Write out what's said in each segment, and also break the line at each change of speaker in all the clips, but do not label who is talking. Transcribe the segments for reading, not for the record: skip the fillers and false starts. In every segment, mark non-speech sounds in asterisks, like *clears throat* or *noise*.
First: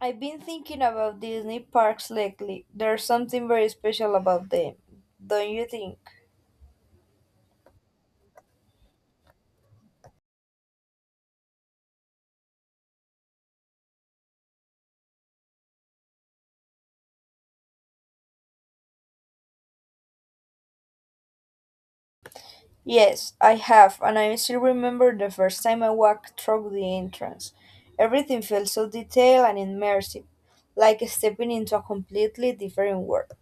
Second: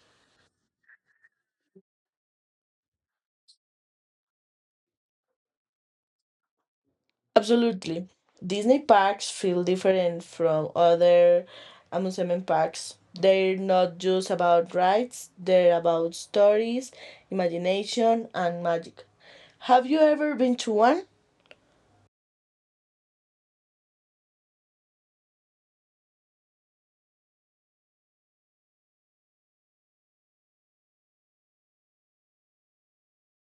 I've been thinking about Disney parks lately. There's something very special about them, don't you think?
Absolutely. Disney parks feel different from other amusement parks. They're not just about rides, they're about stories, imagination, and magic. Have you ever been to one?
Yes, I have, and I still remember the first time I walked through the entrance. Everything felt so detailed and immersive, like stepping into a completely different world.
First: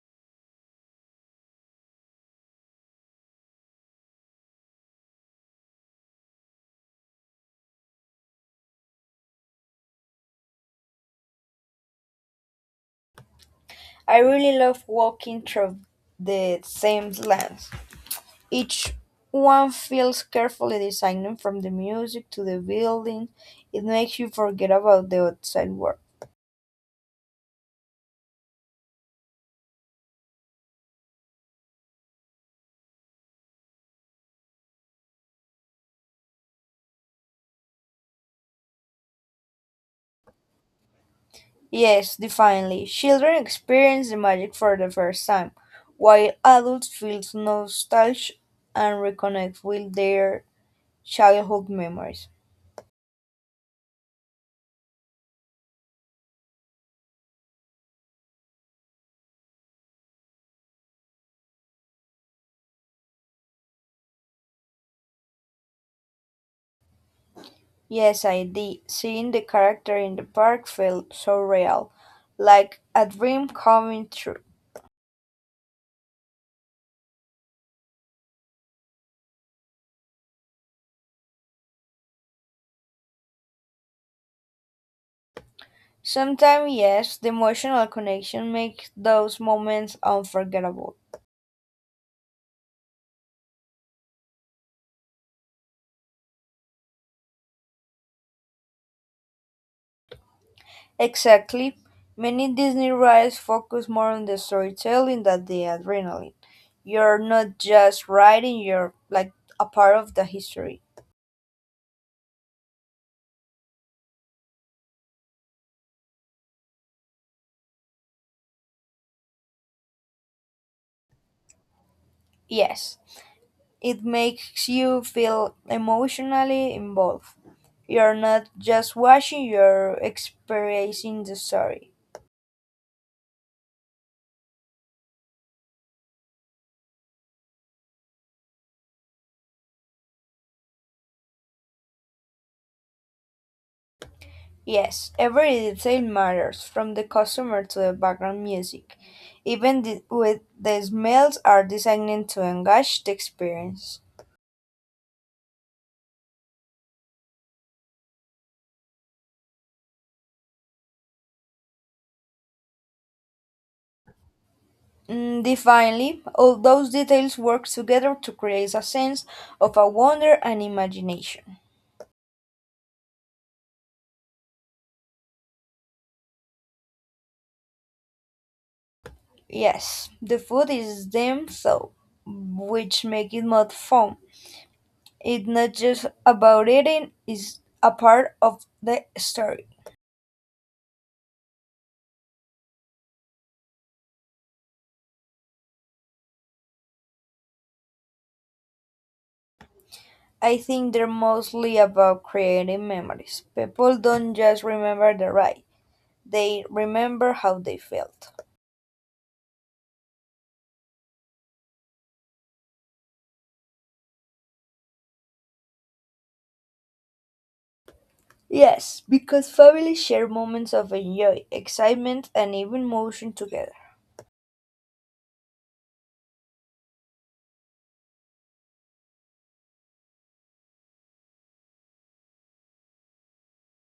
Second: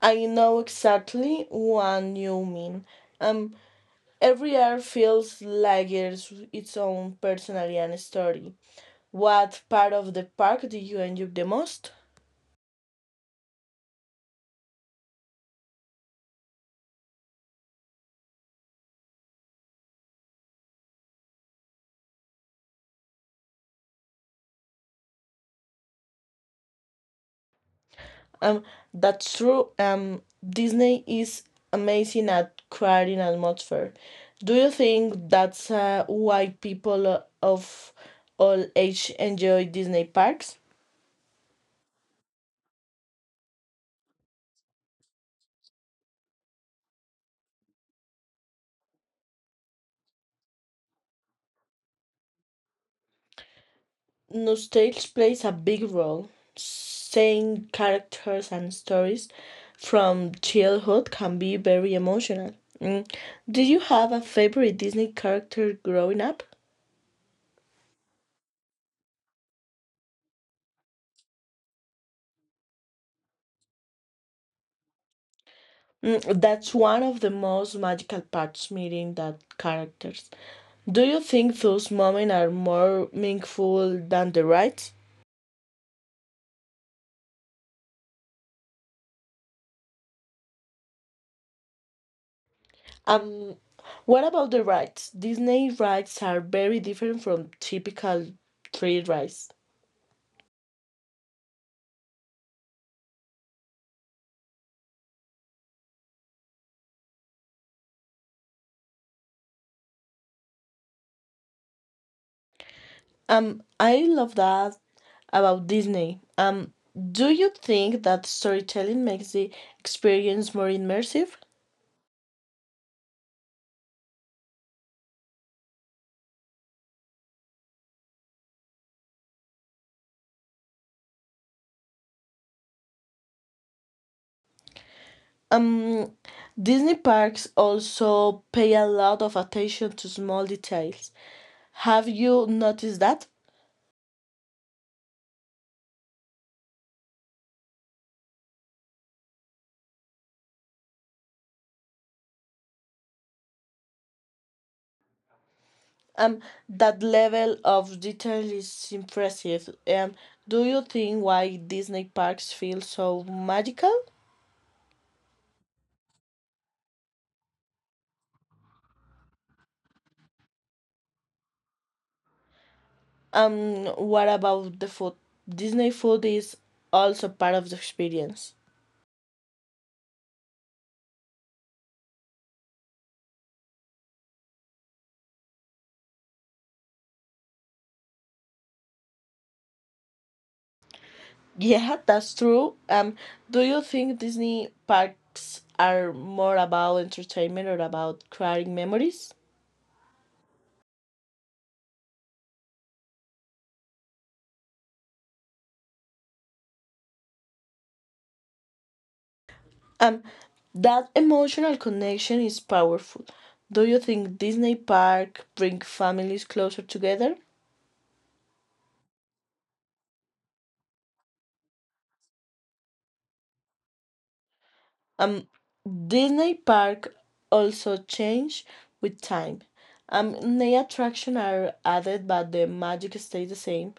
I know exactly what you mean. Um, every year feels like it's its own personality and story. What part of the park do you enjoy the most?
I really love walking through the same lands. Each one feels carefully designed from the music to the building. It makes you forget about the outside world.
Um, that's true. Disney is amazing at creating atmosphere. Do you think that's why people of all age enjoy Disney parks?
Yes, definitely. Children experience the magic for the first time, while adults feel nostalgia and reconnect with their childhood memories.
Nostalgia plays a big role. Seeing characters and stories from childhood can be very emotional. Mm. Did you have a favorite Disney character growing up?
Yes, I did. Seeing the character in the park felt so real, like a dream coming true.
Mm, that's one of the most magical parts meeting that characters. Do you think those moments are more meaningful than the rides?
Sometimes, yes, the emotional connection makes those moments unforgettable.
Um, what about the rides? Disney rides are very different from typical tree rides.
Exactly. Many Disney rides focus more on the storytelling than the adrenaline. You're not just riding, you're like a part of the history.
I love that about Disney. Do you think that storytelling makes the experience more immersive?
Yes, it makes you feel emotionally involved. You're not just watching, you're experiencing the story.
Um, Disney parks also pay a lot of attention to small details. Have you noticed that?
Yes, every detail matters, from the customer to the background music. Even the, with the smells are designed to engage the experience.
Um, that level of detail is impressive. Do you think why Disney parks feel so magical?
Mm, divinely, all those details work together to create a sense of a wonder and imagination.
What about the food? Disney food is also part of the experience.
Yes, the food is them so, which make it more fun. It's not just about eating; it's a part of the story.
Yeah, that's true. Do you think Disney parks are more about entertainment or about creating memories?
I think they're mostly about creating memories. People don't just remember the ride; they remember how they felt.
Um, that emotional connection is powerful. Do you think Disney park bring families closer together?
Yes, because families share moments of enjoy, excitement, and even motion together.
Um. Disney Park also change with time. New attractions are added, but the magic stays the same.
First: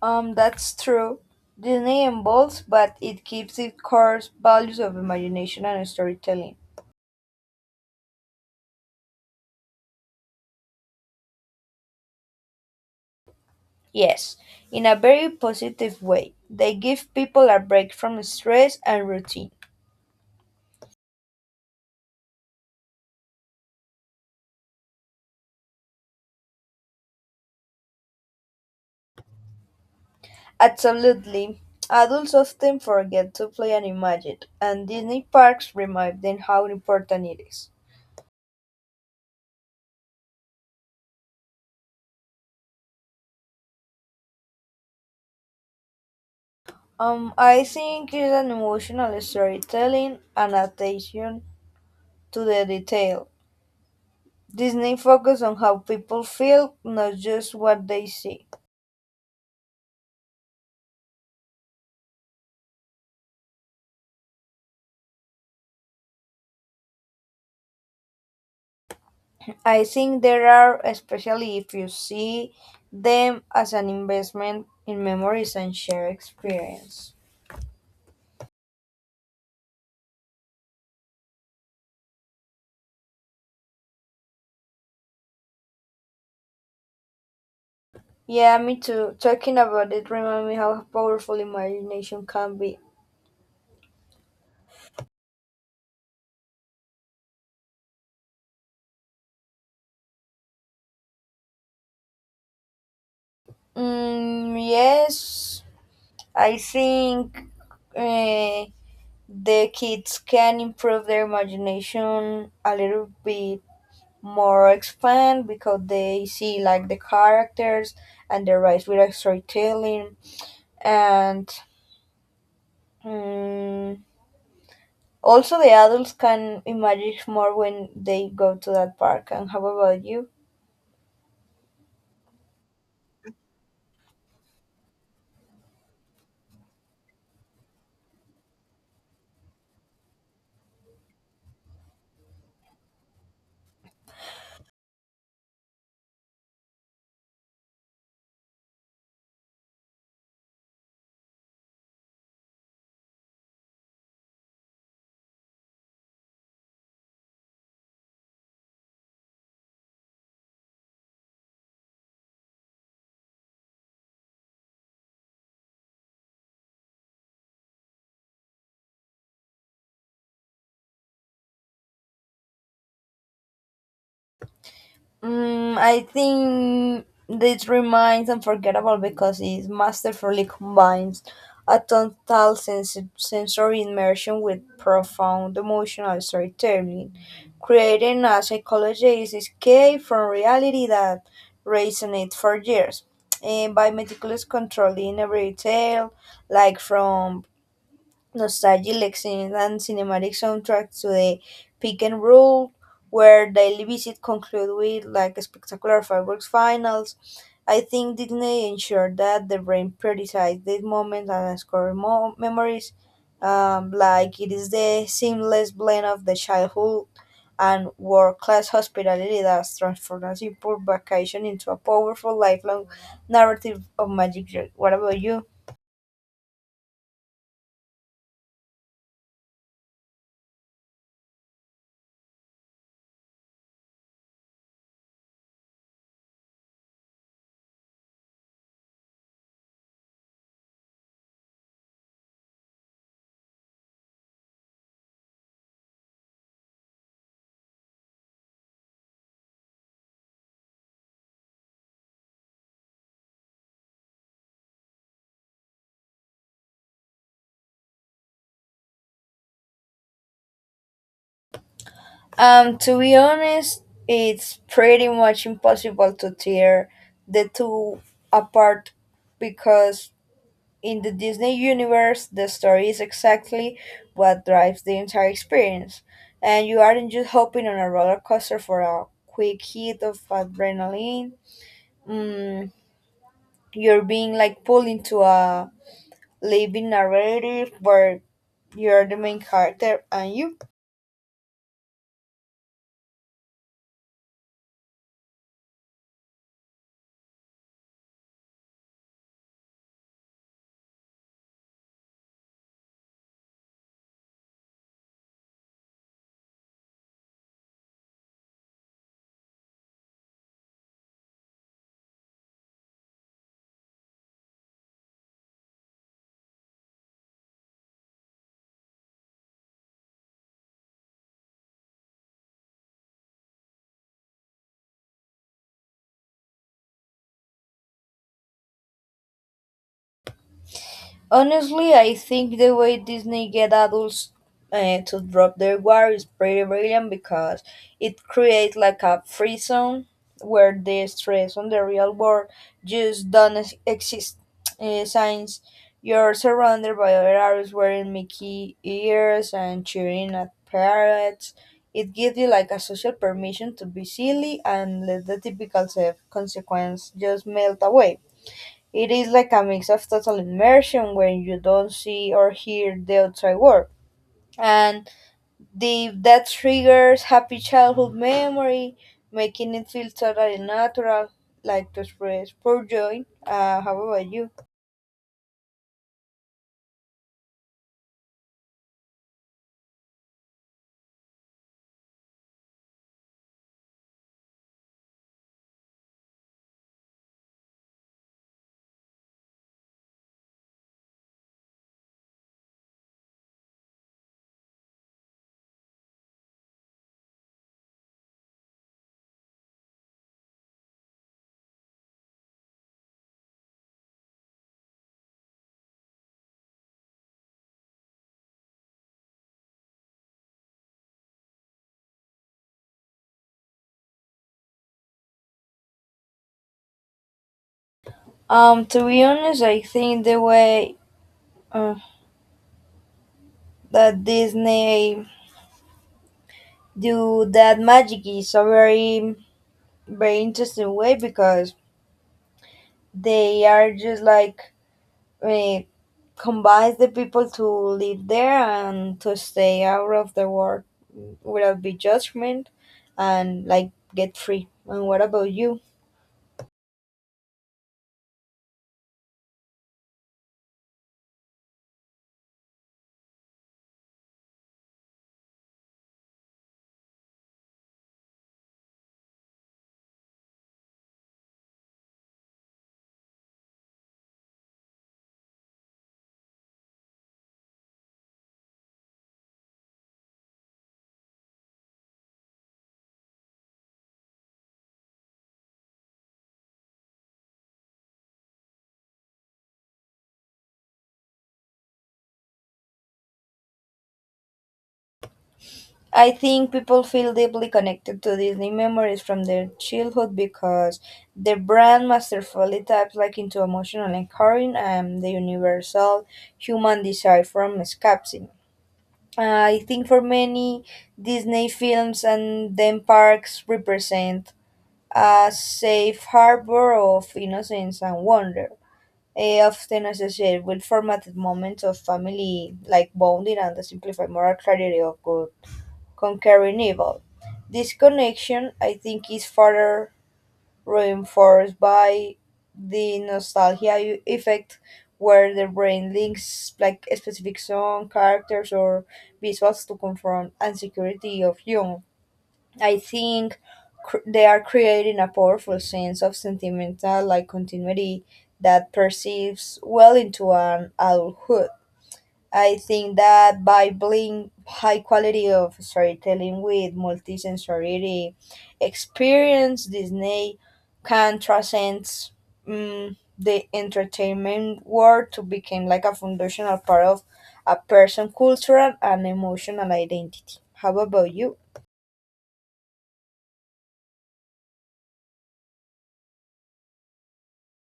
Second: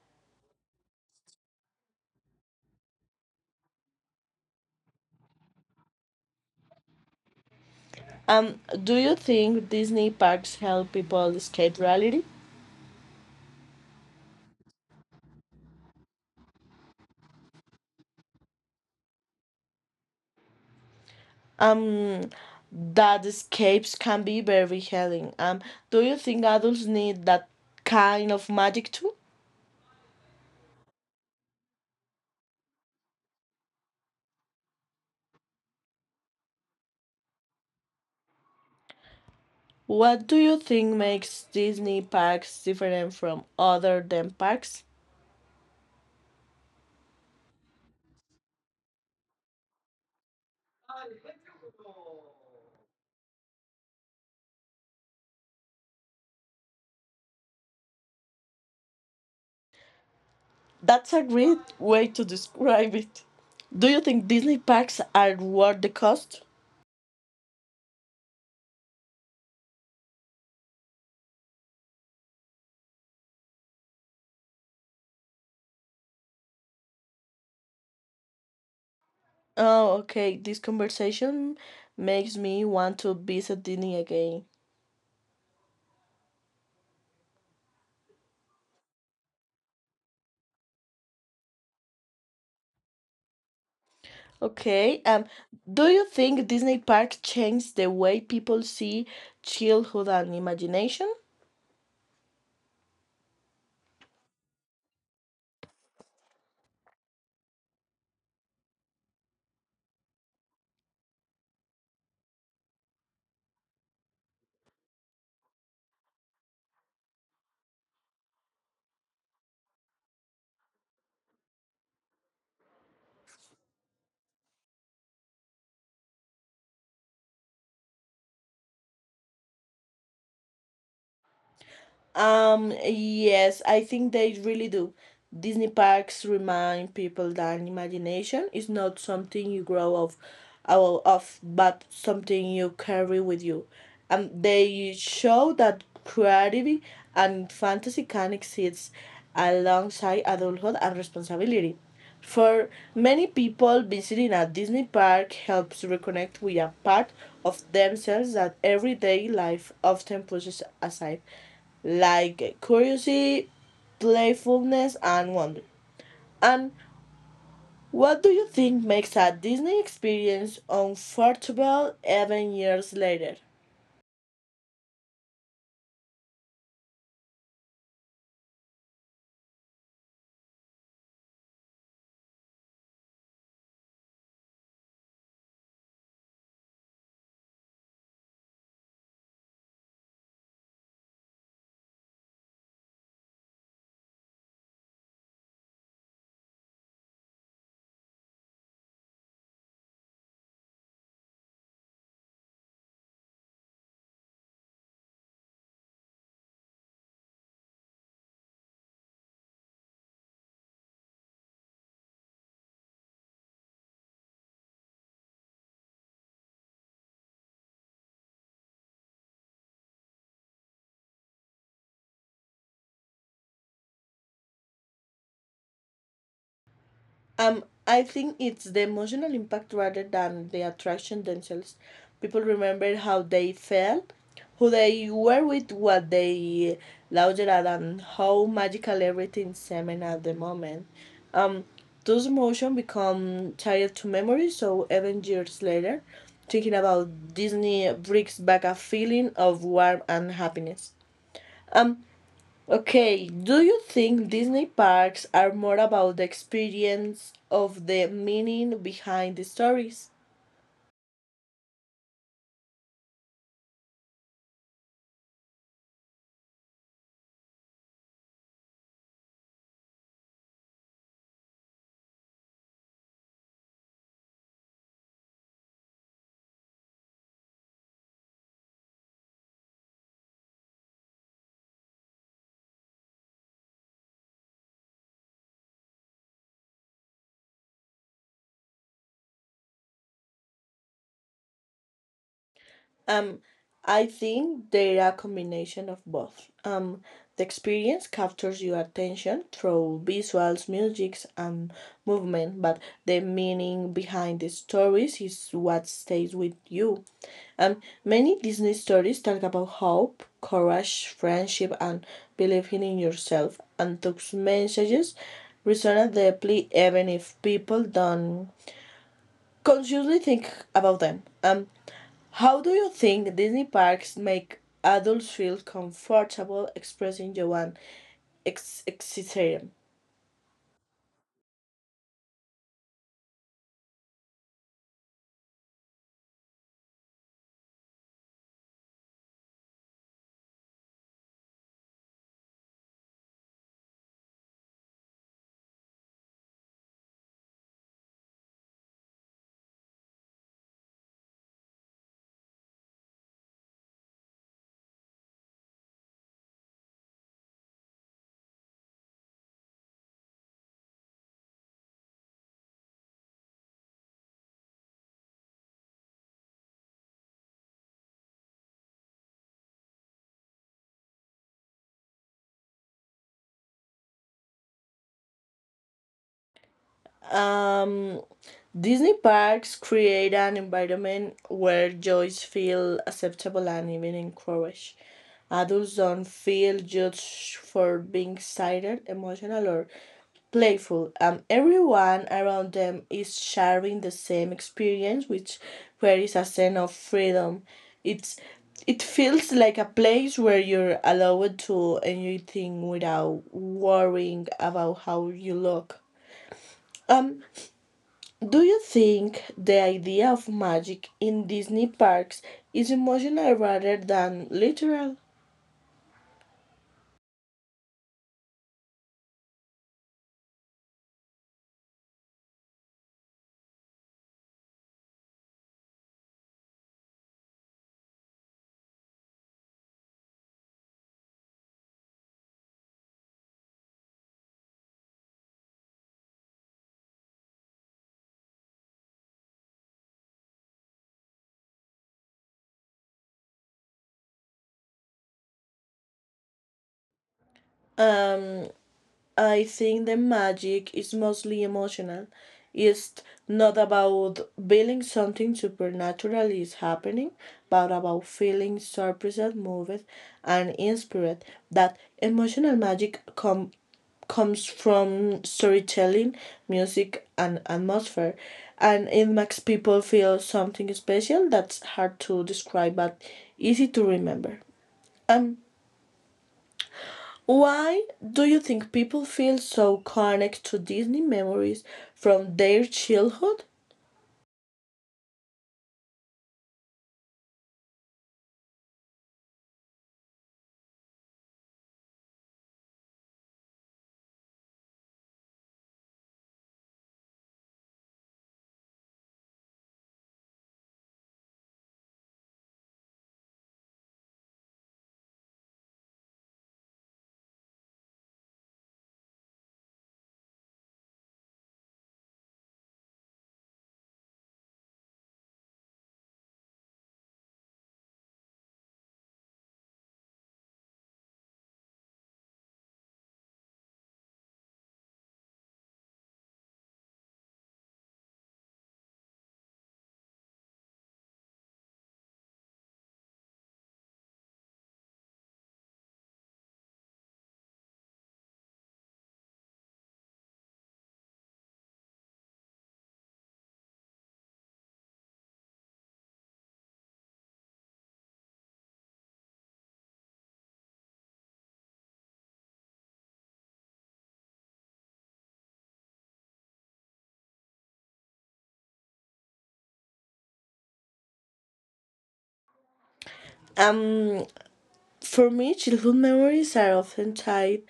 That's true. Disney evolves, but it keeps its core values of imagination and storytelling.
Do you think Disney parks help people escape reality?
Yes, in a very positive way. They give people a break from stress and routine.
Um, that escapes can be very healing. Do you think adults need that kind of magic too?
Absolutely. Adults often forget to play and imagine, and Disney parks remind them how important it is.
What do you think makes Disney parks different from other theme parks?
I think it's an emotional storytelling and attention to the detail. Disney focus on how people feel, not just what they see.
That's a great way to describe it. Do you think Disney packs are worth the cost?
I think there are, especially if you see them as an investment in memories and shared experience.
Oh, okay. This conversation makes me want to visit Disney again.
Yeah, me too. Talking about it reminds me how powerful imagination can be.
Okay. Do you think Disney parks changed the way people see childhood and imagination?
Mm, yes, I think uh, the kids can improve their imagination a little bit more expand because they see like the characters and the rise with storytelling and, mm, also the adults can imagine more when they go to that park. And how about you?
Yes, I think they really do. Disney parks remind people that imagination is not something you out of, but something you carry with you. And they show that creativity and fantasy can exist alongside adulthood and responsibility. For many people, visiting a Disney park helps reconnect with a part of themselves that everyday life often pushes aside, like curiosity, playfulness, and wonder. And what do you think makes a Disney experience unforgettable even years later?
Mm, I think this remains unforgettable because it masterfully combines a total sensory immersion with profound emotional storytelling, creating a psychologist's escape from reality that resonates for years. And by meticulously controlling every detail, like from nostalgic scenes and cinematic soundtracks to the pick and roll, where daily visit conclude with like spectacular fireworks finals. I think Disney ensured that the brain prioritized these moments and scoring memories. Like it is the seamless blend of the childhood and world-class hospitality that transformed a simple vacation into a powerful lifelong narrative of magic, joy. What about you?
I think it's the emotional impact rather than the attraction themselves. People remember how they felt, who they were with, what they loved at, and how magical everything seemed at the moment. Um, those emotions become tied to memory, so even years later, thinking about Disney brings back a feeling of warmth and happiness. Um, Okay, do you think Disney parks are more about the experience of the meaning behind the stories?
To be honest, it's pretty much impossible to tear the two apart because in the Disney universe, the story is exactly what drives the entire experience, and you aren't just hopping on a roller coaster for a quick hit of adrenaline. Mm, you're being like pulled into a living narrative where you're the main character and you.
Um, I think they're a combination of both. The experience captures your attention through visuals, music, and movement, but the meaning behind the stories is what stays with you. Many Disney stories talk about hope, courage, friendship, and believing in yourself, and those messages resonate deeply even if people don't consciously think about them. How do you think Disney parks make adults feel comfortable expressing their own ex-
Honestly, I think the way Disney get adults to drop their guard is pretty brilliant because it creates like a free zone where the stress on the real world just don't exist. Since you're surrounded by other artists wearing Mickey ears and cheering at parrots, it gives you like a social permission to be silly and let the typical self consequence just melt away. It is like a mix of total immersion when you don't see or hear the outside world. And that triggers happy childhood memory, making it feel totally natural, like to express pure joy. How about you?
Um, Disney parks create an environment where joys feel acceptable and even encouraged. Adults don't feel judged for being excited, emotional, or playful. Everyone around them is sharing the same experience, which where is a sense of freedom. It's it feels like a place where you're allowed to enjoy things without worrying about how you look. Um, do you think the idea of magic in Disney parks is emotional rather than literal?
To be honest, I think the way uh, that Disney do that magic is a very, very interesting way because they are just like it combines the people to live there and to stay out of the world without be judgment and like get free. And what about you?
Um, I think the magic is mostly emotional. It's not about feeling something supernatural is happening, but about feeling surprised, moved, and inspired. That emotional comes from storytelling, music, and atmosphere, and it makes people feel something special that's hard to describe but easy to remember. Um, why do you think people feel so connected to Disney memories from their childhood?
I think people feel deeply connected to Disney memories from their childhood because the brand masterfully taps like into emotional anchoring and the universal human desire from escapism. I think for many, Disney films and theme parks represent a safe harbor of innocence and wonder, eh, often associated with formative moments of family like bonding and the simplified moral clarity of good conquering evil. This connection, I think, is further reinforced by the nostalgia effect where the brain links like specific song characters or visuals to confront insecurity of young. I think they are creating a powerful sense of sentimental like continuity that persists well into an adulthood. I think that by blending high quality of storytelling with multisensory experience, Disney can transcend, mm, the entertainment world to become like a foundational part of a person's cultural and emotional identity. How about you?
Um, for me, childhood memories are often tied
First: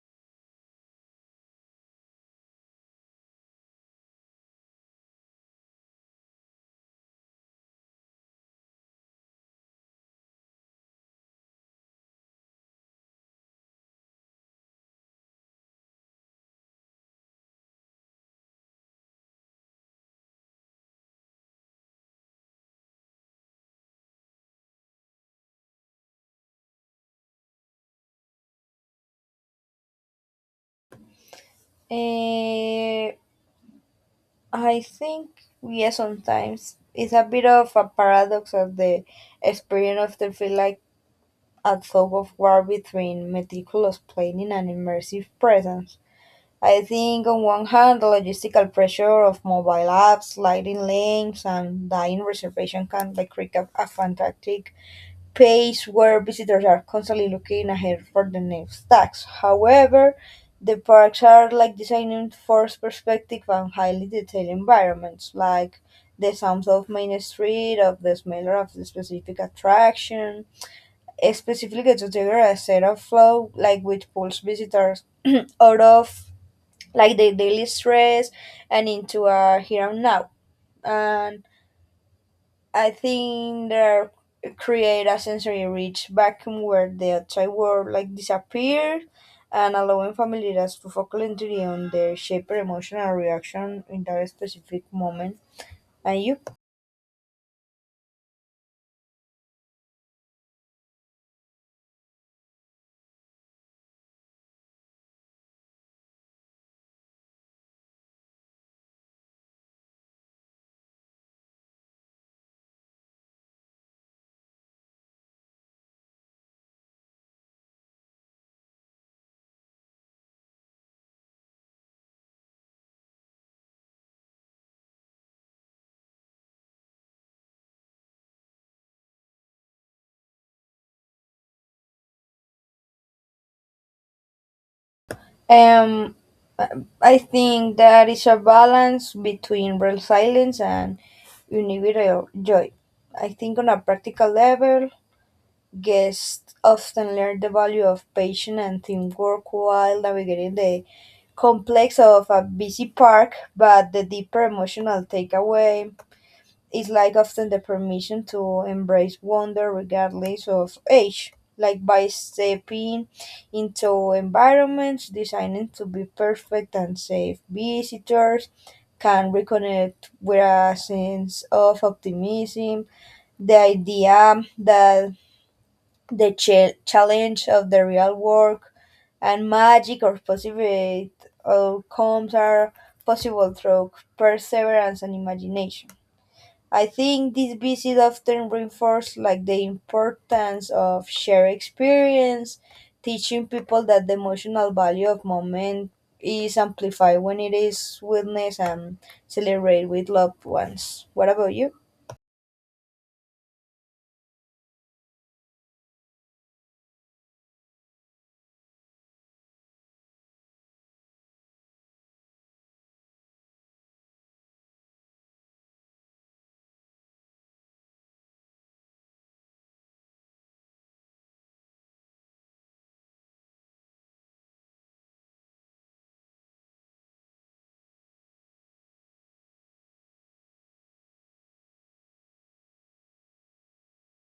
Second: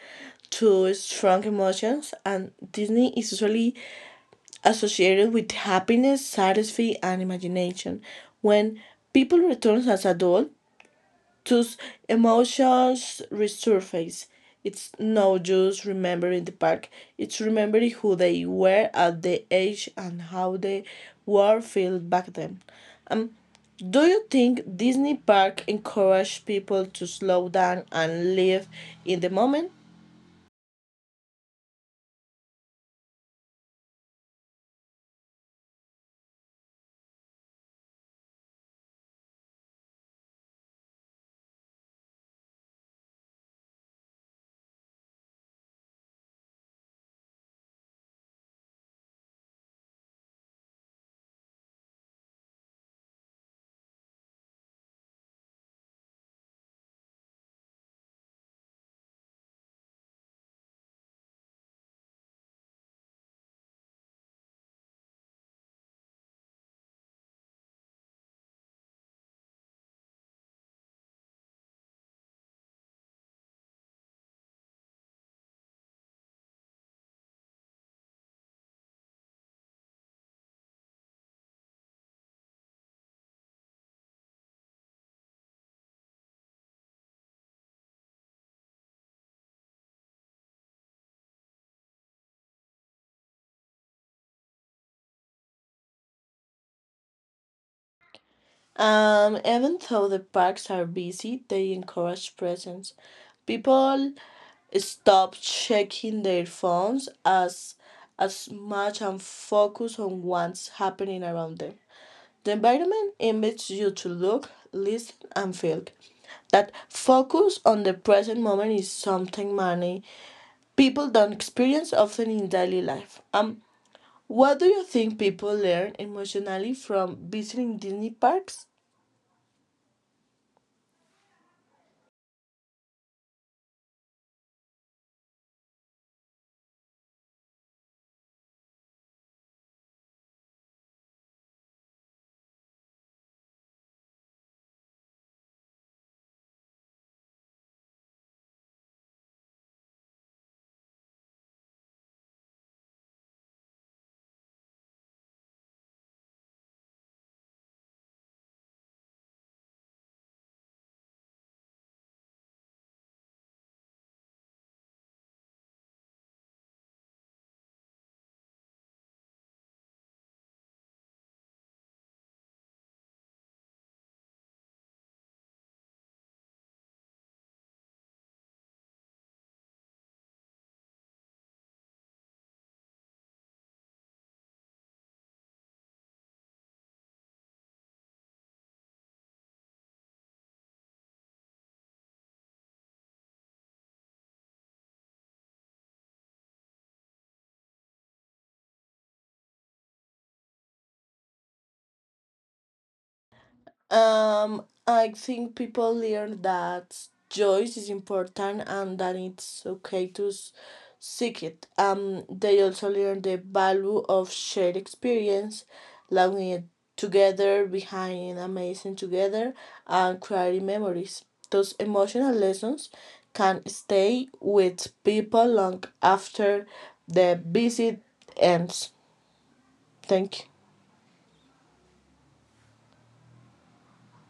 to strong emotions, and Disney is usually associated with happiness, satisfaction, and imagination. When people return as adults, those emotions resurface. It's not just remembering the park, it's remembering who they were at the age and how the world felt back then. Do you think Disney Park encourage people to slow down and live in the moment?
Eh, I think yes, sometimes it's a bit of a paradox of the experience often feel like a tug of war between meticulous planning and immersive presence. I think on one hand, the logistical pressure of mobile apps, sliding links, and dying reservation can like create a fantastic pace where visitors are constantly looking ahead for the next tax. However, the parks are like designed for perspective and highly detailed environments, like the sounds of Main Street, of the smell of the specific attraction, specifically to trigger a set of flow, like which pulls visitors *clears throat* out of like the daily stress and into a here and now. And I think they create a sensory rich vacuum where the outside world like disappears and allowing familiars to focus entirely on their shape or emotional reaction in that specific moment. And you?
Even though the parks are busy, they encourage presence. People stop checking their phones as much and focus on what's happening around them. The environment invites you to look, listen, and feel. That focus on the present moment is something many people don't experience often in daily life. What do you think people learn emotionally from visiting Disney parks?
Um, I think that is a balance between real silence and individual joy. I think on a practical level, guests often learn the value of patience and teamwork while navigating the complex of a busy park, but the deeper emotional takeaway is like often the permission to embrace wonder regardless of age. Like by stepping into environments designed to be perfect and safe, visitors can reconnect with a sense of optimism. The idea that the challenge of the real work and magic or positive outcomes are possible through perseverance and imagination. I think this visit often reinforced like the importance of shared experience, teaching people that the emotional value of moment is amplified when it is witnessed and celebrated with loved ones. What about you?
I think people learn that choice is important and that it's okay to seek it. They also learn the value of shared experience, loving it together, behind amazing together, and creating memories. Those emotional lessons can stay with people long after the visit ends. Thank you.